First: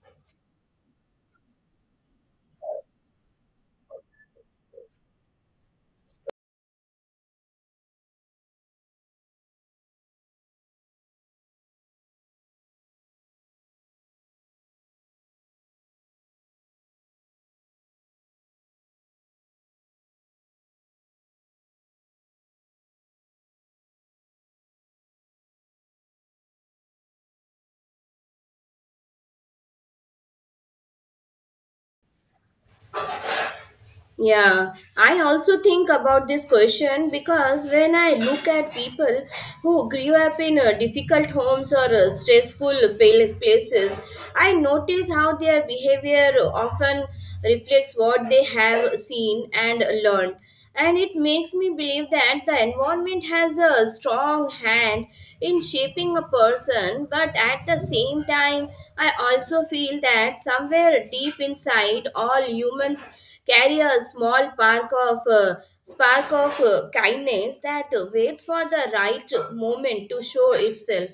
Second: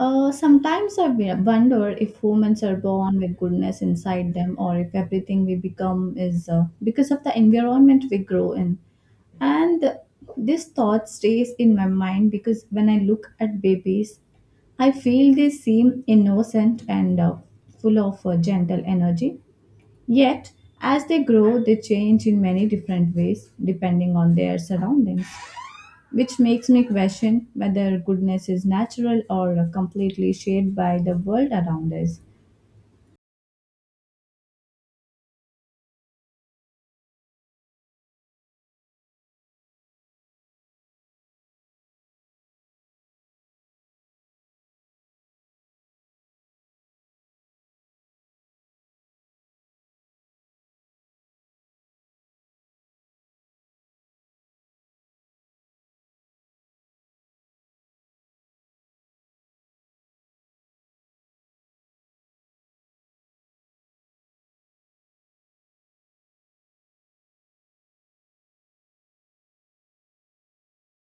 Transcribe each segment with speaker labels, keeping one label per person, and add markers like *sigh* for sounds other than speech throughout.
Speaker 1: Sometimes I wonder if humans are born with goodness inside them or if everything we become is because of the environment we grow in. And this thought stays in my mind because when I look at babies, I feel they seem innocent and full of gentle energy. Yet, as they grow, they change in many different ways depending on their surroundings which makes me question whether goodness is natural or completely shaped by the world around us.
Speaker 2: Yeah, I also think about this question because when I look at people who grew up in difficult homes or stressful places, I notice how their behavior often reflects what they have seen and learned, and it makes me believe that the environment has a strong hand in shaping a person, but at the same time I also feel that somewhere deep inside all humans carry a small spark of kindness that waits for the right moment to show itself.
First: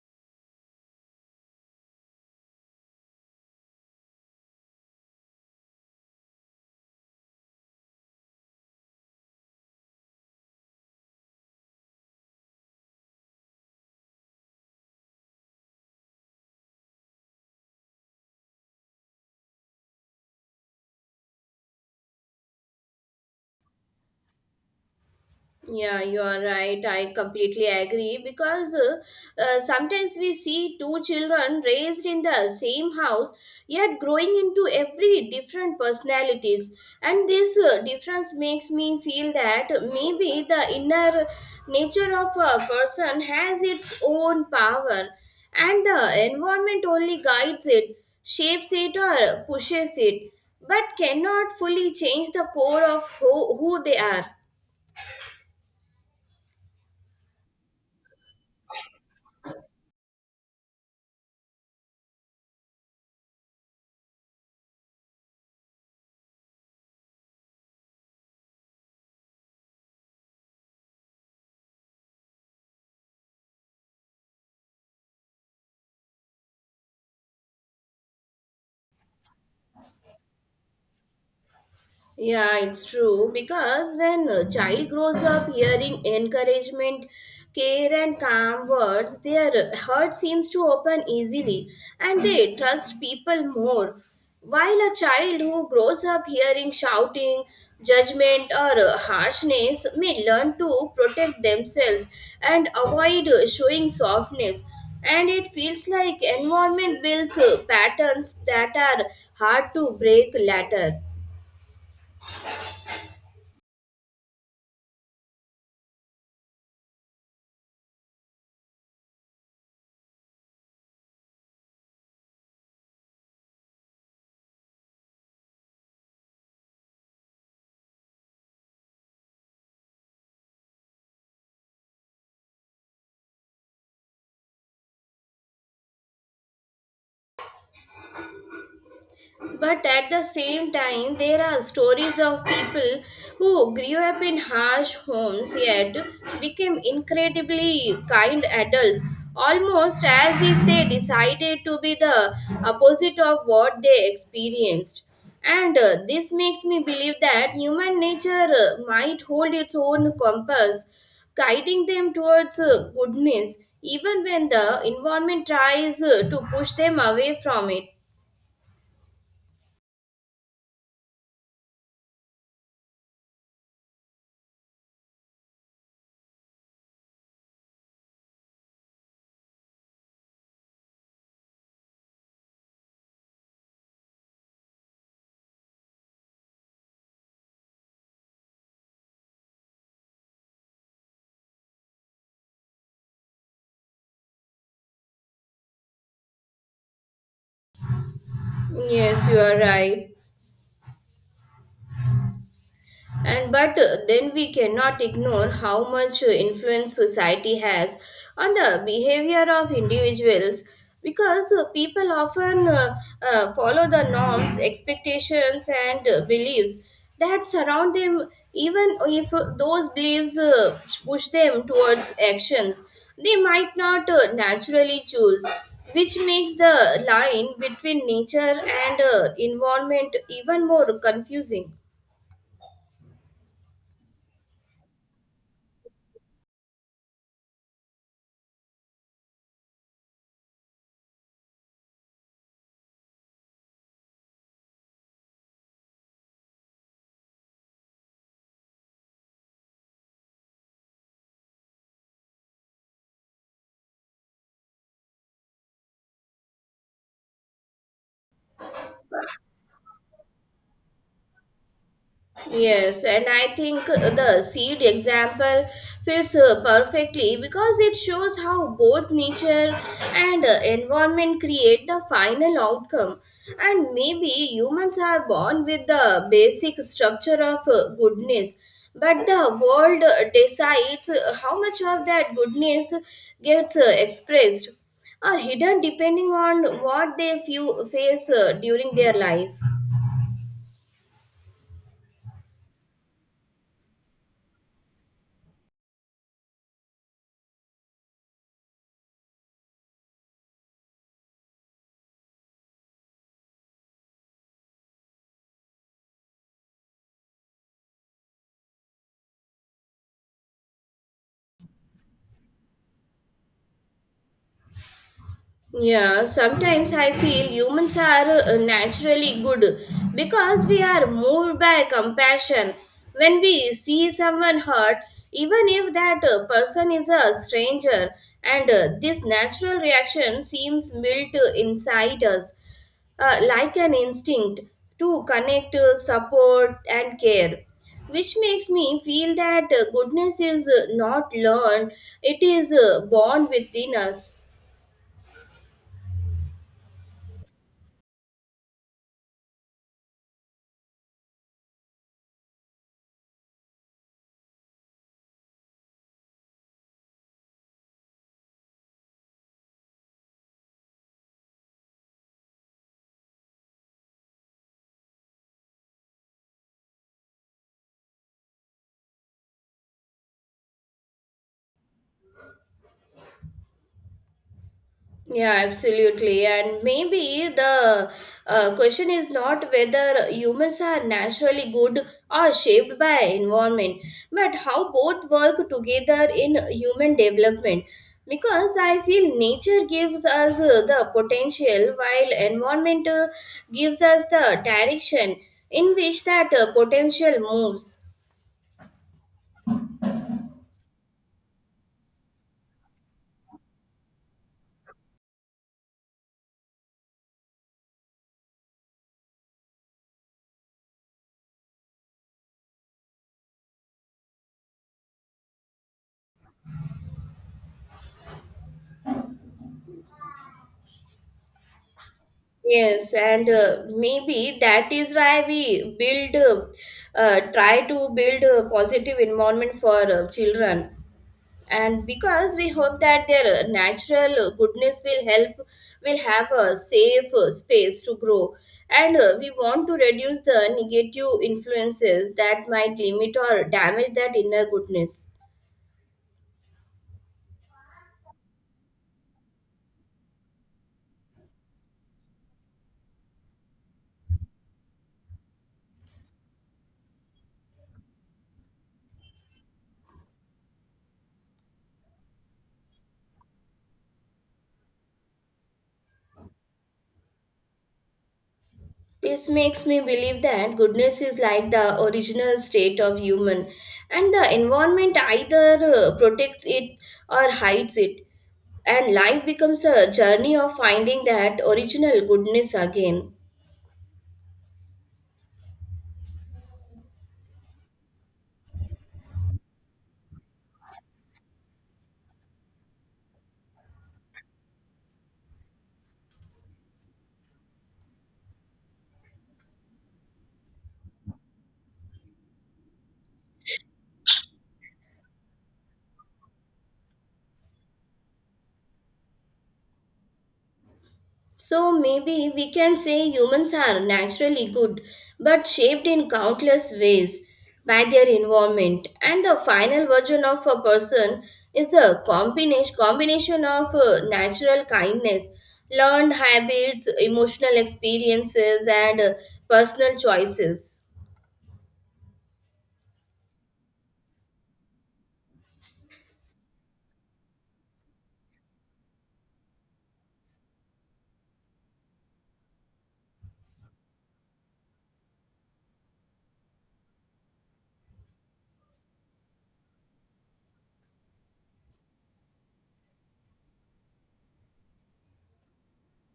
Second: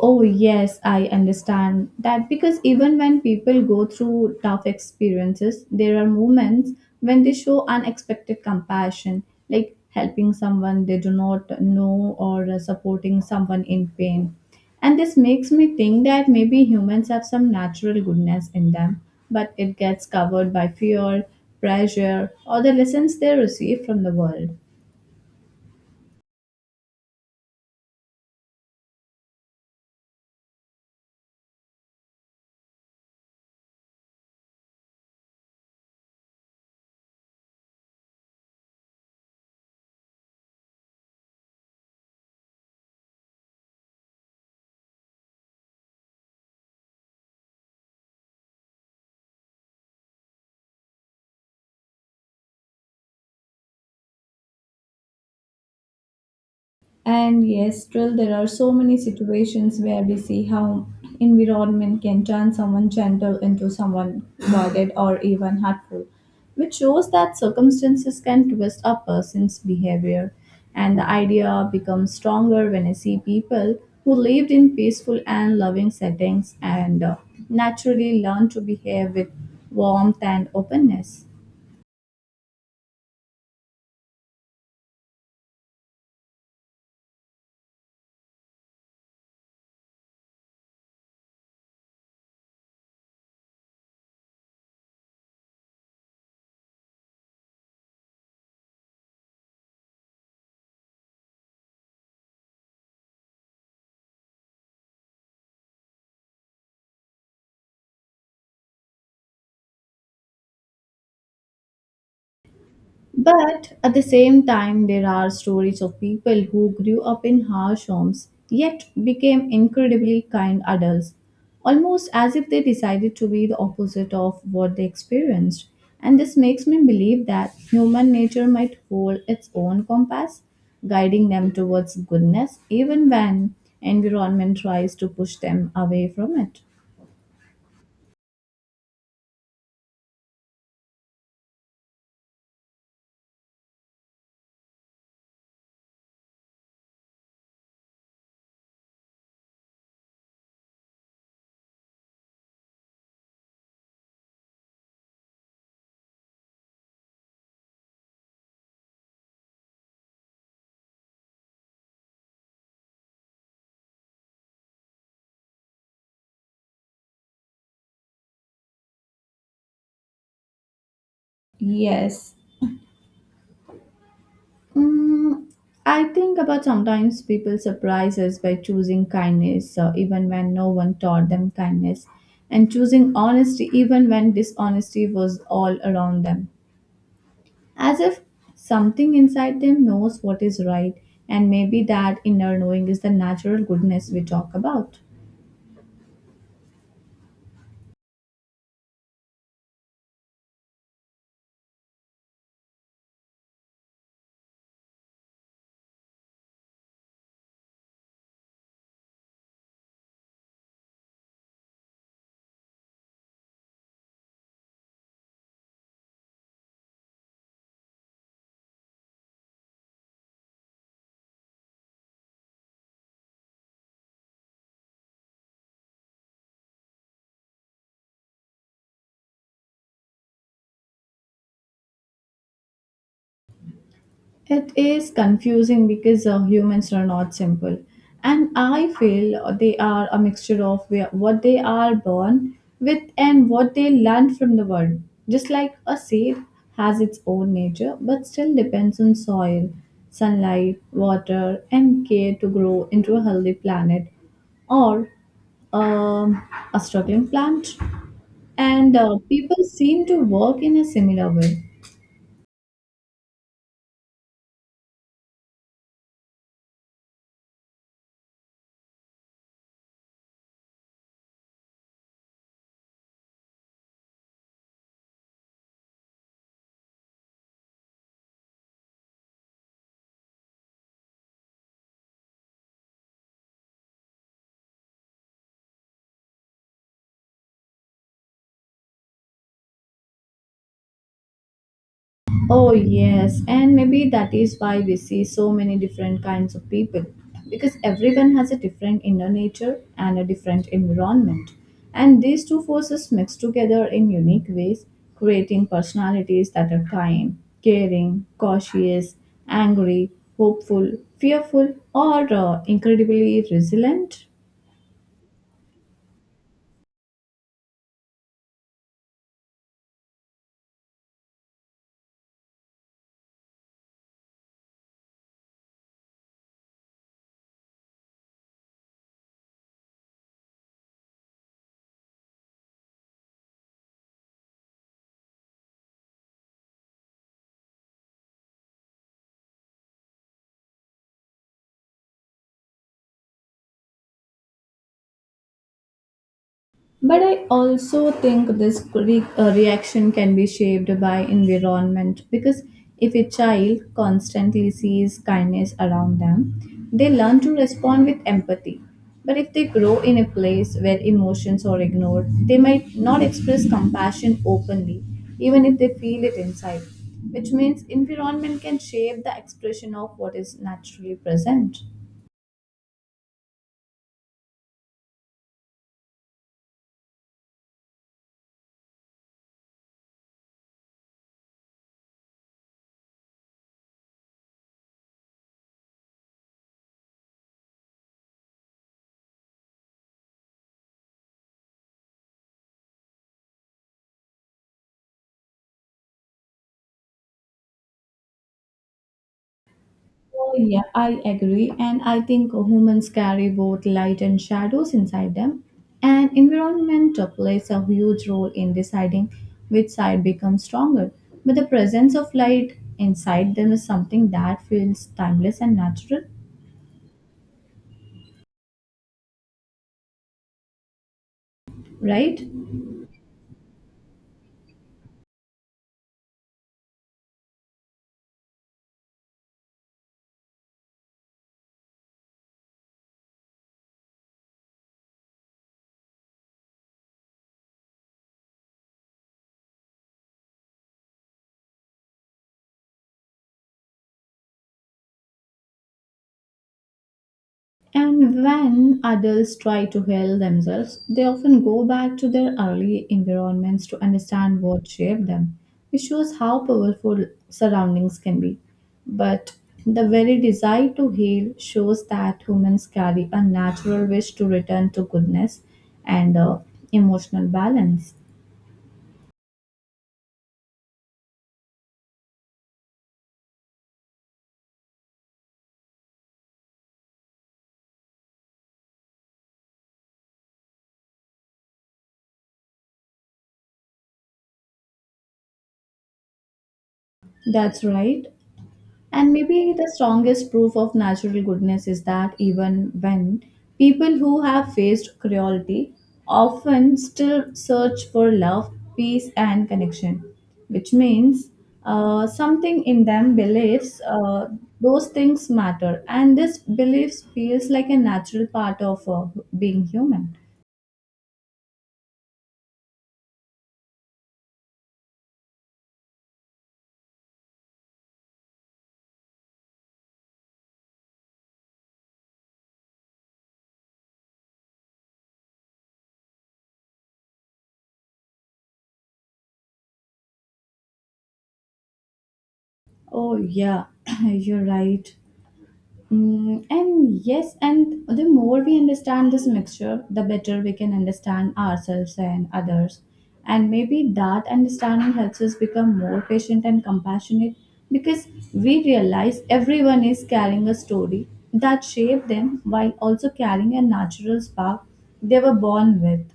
Speaker 1: Oh, yes, I understand that because even when people go through tough experiences, there are moments when they show unexpected compassion, like helping someone they do not know or supporting someone in pain. And this makes me think that maybe humans have some natural goodness in them, but it gets covered by fear, pressure, or the lessons they receive from the world.
Speaker 2: Yeah, you are right. I completely agree because sometimes we see two children raised in the same house yet growing into every different personalities, and this difference makes me feel that maybe the inner nature of a person has its own power, and the environment only guides it, shapes it, or pushes it, but cannot fully change the core of who they are.
Speaker 1: And yes, still there are so many situations where we see how environment can turn someone gentle into someone guarded or even hurtful, which shows that circumstances can twist a person's behavior. And the idea becomes stronger when I see people who lived in peaceful and loving settings and naturally learn to behave with warmth and openness.
Speaker 2: Yeah, it's true because when a child grows up hearing encouragement, care, and calm words, their heart seems to open easily and they trust people more. While a child who grows up hearing shouting, judgment, or harshness may learn to protect themselves and avoid showing softness. And it feels like environment builds patterns that are hard to break later.
Speaker 1: But at the same time, there are stories of people who grew up in harsh homes yet became incredibly kind adults, almost as if they decided to be the opposite of what they experienced. And this makes me believe that human nature might hold its own compass, guiding them towards goodness even when environment tries to push them away from it.
Speaker 2: But at the same time, there are stories of people who grew up in harsh homes yet became incredibly kind adults, almost as if they decided to be the opposite of what they experienced. And this makes me believe that human nature might hold its own compass, guiding them towards goodness, even when the environment tries to push them away from it.
Speaker 1: Mm, I think about sometimes people surprise us by choosing kindness, even when no one taught them kindness, and choosing honesty, even when dishonesty was all around them. As if something inside them knows what is right, and maybe that inner knowing is the natural goodness we talk about.
Speaker 2: Yes, you are right. And but then we cannot ignore how much influence society has on the behavior of individuals because people often follow the norms, expectations, and beliefs that surround them, even if those beliefs push them towards actions they might not naturally choose, which makes the line between nature and environment even more confusing.
Speaker 1: It is confusing because humans are not simple. And I feel they are a mixture of what they are born with and what they learn from the world. Just like a seed has its own nature but still depends on soil, sunlight, water, and care to grow into a healthy planet or um, a struggling plant. And people seem to work in a similar way.
Speaker 2: Yes, and I think the seed example fits perfectly because it shows how both nature and environment create the final outcome. And maybe humans are born with the basic structure of goodness, but the world decides how much of that goodness gets expressed or hidden depending on what they feel, face during their life.
Speaker 1: Oh, yes, and maybe that is why we see so many different kinds of people because everyone has a different inner nature and a different environment. And these two forces mix together in unique ways, creating personalities that are kind, caring, cautious, angry, hopeful, fearful, or incredibly resilient.
Speaker 2: Yeah, sometimes I feel humans are naturally good because we are moved by compassion. When we see someone hurt, even if that person is a stranger, and this natural reaction seems built inside us, like an instinct to connect, support, and care. Which makes me feel that goodness is not learned, it is born within us.
Speaker 1: But I also think this reaction can be shaped by environment because if a child constantly sees kindness around them, they learn to respond with empathy. But if they grow in a place where emotions are ignored, they might not express compassion openly, even if they feel it inside, which means environment can shape the expression of what is naturally present.
Speaker 2: Yeah, absolutely. And maybe the question is not whether humans are naturally good or shaped by environment, but how both work together in human development. Because I feel nature gives us the potential while environment gives us the direction in which that potential moves.
Speaker 1: Oh, yeah, I agree. And I think humans carry both light and shadows inside them. And environment plays a huge role in deciding which side becomes stronger. But the presence of light inside them is something that feels timeless and natural, right?
Speaker 2: Yes, and maybe that is why we try to build a positive environment for children. And because we hope that their natural goodness will will have a safe space to grow. And we want to reduce the negative influences that might limit or damage that inner goodness.
Speaker 1: And when adults try to heal themselves, they often go back to their early environments to understand what shaped them, which shows how powerful surroundings can be. But the very desire to heal shows that humans carry a natural wish to return to goodness and emotional balance.
Speaker 2: This makes me believe that goodness is like the original state of human, and the environment either protects it or hides it, and life becomes a journey of finding that original goodness again.
Speaker 1: That's right. And maybe the strongest proof of natural goodness is that even when people who have faced cruelty often still search for love, peace, and connection, which means something in them believes those things matter, and this belief feels like a natural part of being human.
Speaker 2: So maybe we can say humans are naturally good, but shaped in countless ways by their environment. And the final version of a person is a combination of natural kindness, learned habits, emotional experiences, and personal choices.
Speaker 1: Oh, yeah, *clears throat* you're right. Mm, and yes, and the more we understand this mixture, the better we can understand ourselves and others. And maybe that understanding helps us become more patient and compassionate because we realize everyone is carrying a story that shaped them while also carrying a natural spark they were born with.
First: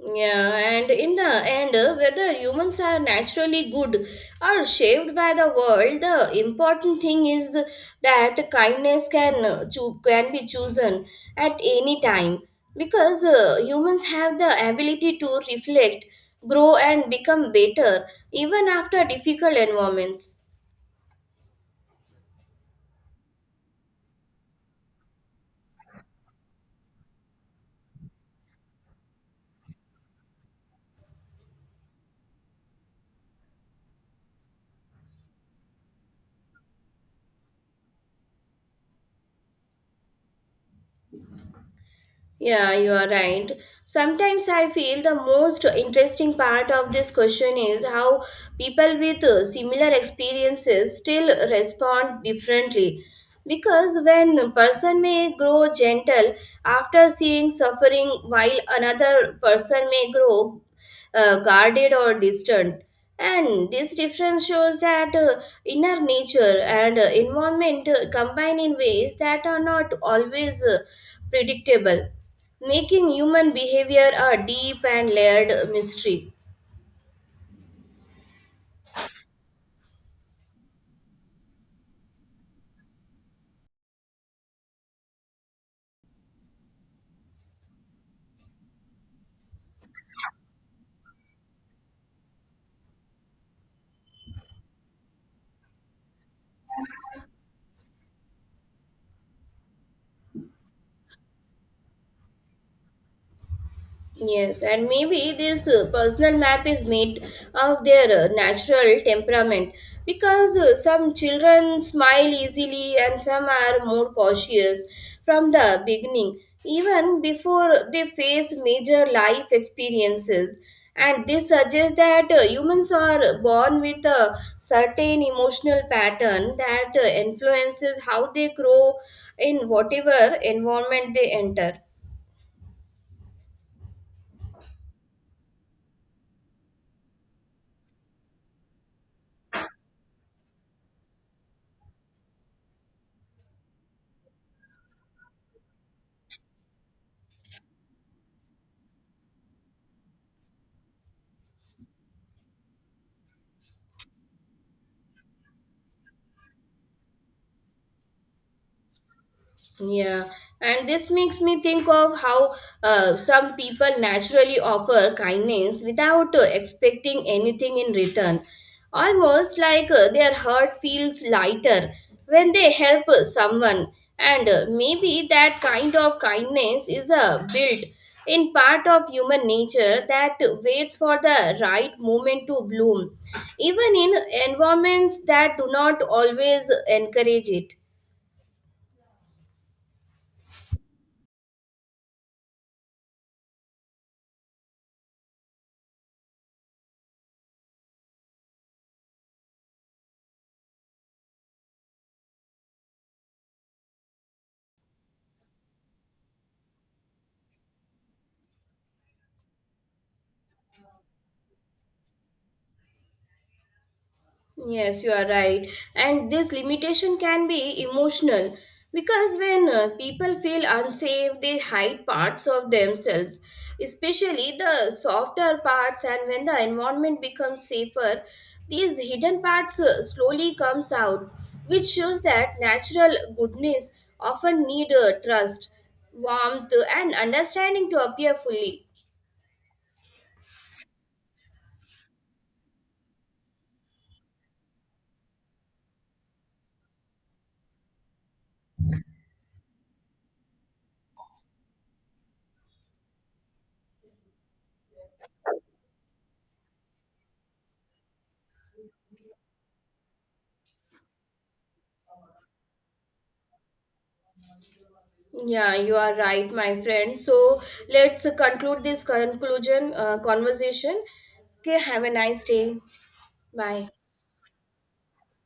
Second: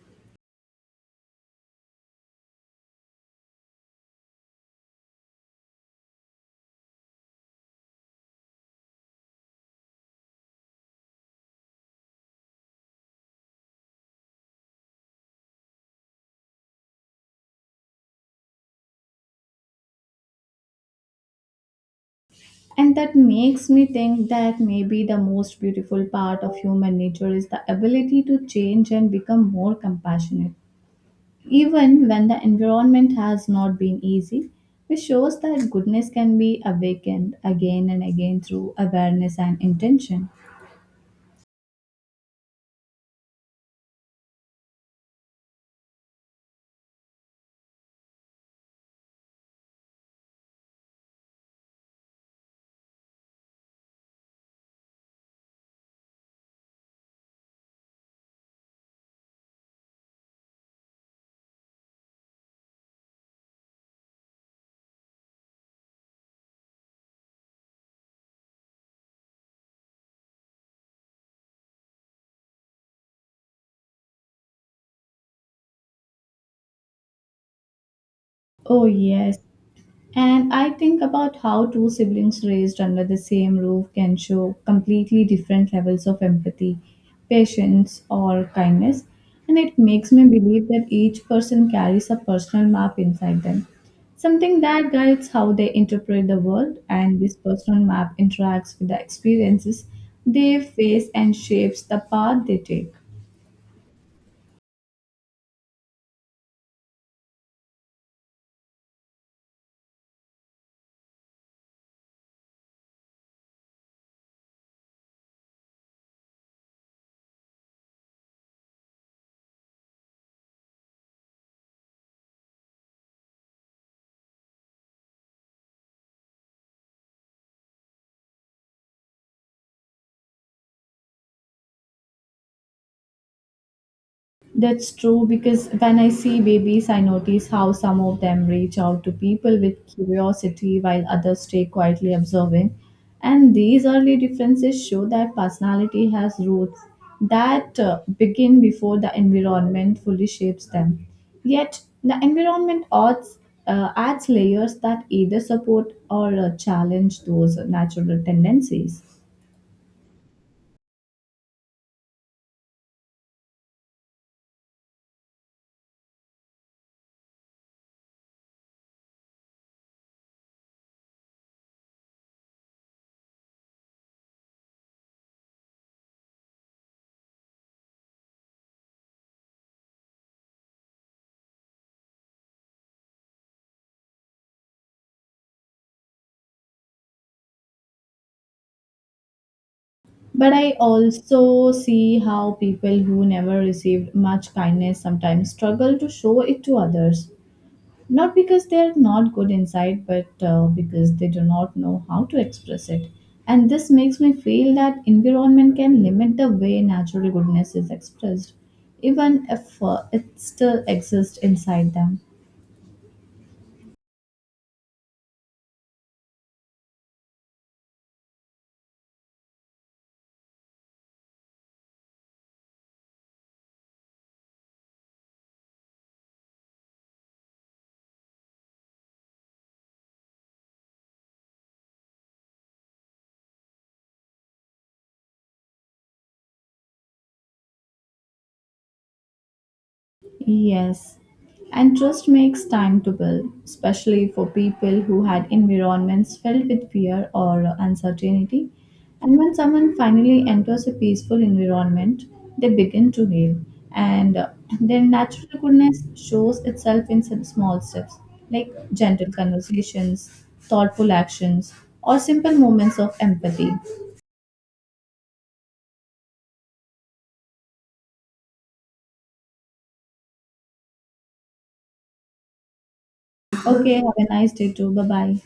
Speaker 2: Yeah, and in the end, whether humans are naturally good or shaped by the world, the important thing is that kindness can can be chosen at any time because humans have the ability to reflect, grow, and become better even after difficult environments.
Speaker 1: And that makes me think that maybe the most beautiful part of human nature is the ability to change and become more compassionate even when the environment has not been easy, which shows that goodness can be awakened again and again through awareness and intention.
Speaker 2: Yeah, you are right. Sometimes I feel the most interesting part of this question is how people with similar experiences still respond differently. Because when a person may grow gentle after seeing suffering, while another person may grow guarded or distant. And this difference shows that inner nature and environment combine in ways that are not always predictable, making human behavior a deep and layered mystery.
Speaker 1: Oh, yes. And I think about how two siblings raised under the same roof can show completely different levels of empathy, patience, or kindness. And it makes me believe that each person carries a personal map inside them, something that guides how they interpret the world, and this personal map interacts with the experiences they face and shapes the path they take.
Speaker 2: Yes, and maybe this personal map is made of their natural temperament because some children smile easily and some are more cautious from the beginning, even before they face major life experiences. And this suggests that humans are born with a certain emotional pattern that influences how they grow in whatever environment they enter.
Speaker 1: That's true because when I see babies, I notice how some of them reach out to people with curiosity while others stay quietly observing. And these early differences show that personality has roots that begin before the environment fully shapes them. Yet, the environment adds layers that either support or challenge those natural tendencies.
Speaker 2: Yeah, and this makes me think of how some people naturally offer kindness without expecting anything in return. Almost like their heart feels lighter when they help someone. And maybe that kind of kindness is a built in part of human nature that waits for the right moment to bloom, even in environments that do not always encourage it.
Speaker 1: But I also see how people who never received much kindness sometimes struggle to show it to others. Not because they are not good inside, but because they do not know how to express it. And this makes me feel that environment can limit the way natural goodness is expressed, even if it still exists inside them.
Speaker 2: Yes, you are right. And this limitation can be emotional because when people feel unsafe, they hide parts of themselves, especially the softer parts. And when the environment becomes safer, these hidden parts slowly comes out, which shows that natural goodness often need trust, warmth, and understanding to appear fully.
Speaker 1: Yes, and trust makes time to build, especially for people who had environments filled with fear or uncertainty. And when someone finally enters a peaceful environment, they begin to heal, and their natural goodness shows itself in some small steps like gentle conversations, thoughtful actions, or simple moments of empathy.
Speaker 2: Yeah, you are right, my friend. So let's conclude this conclusion conversation. Okay, have a nice day. Bye.
Speaker 1: Okay, have a nice day too. Bye bye.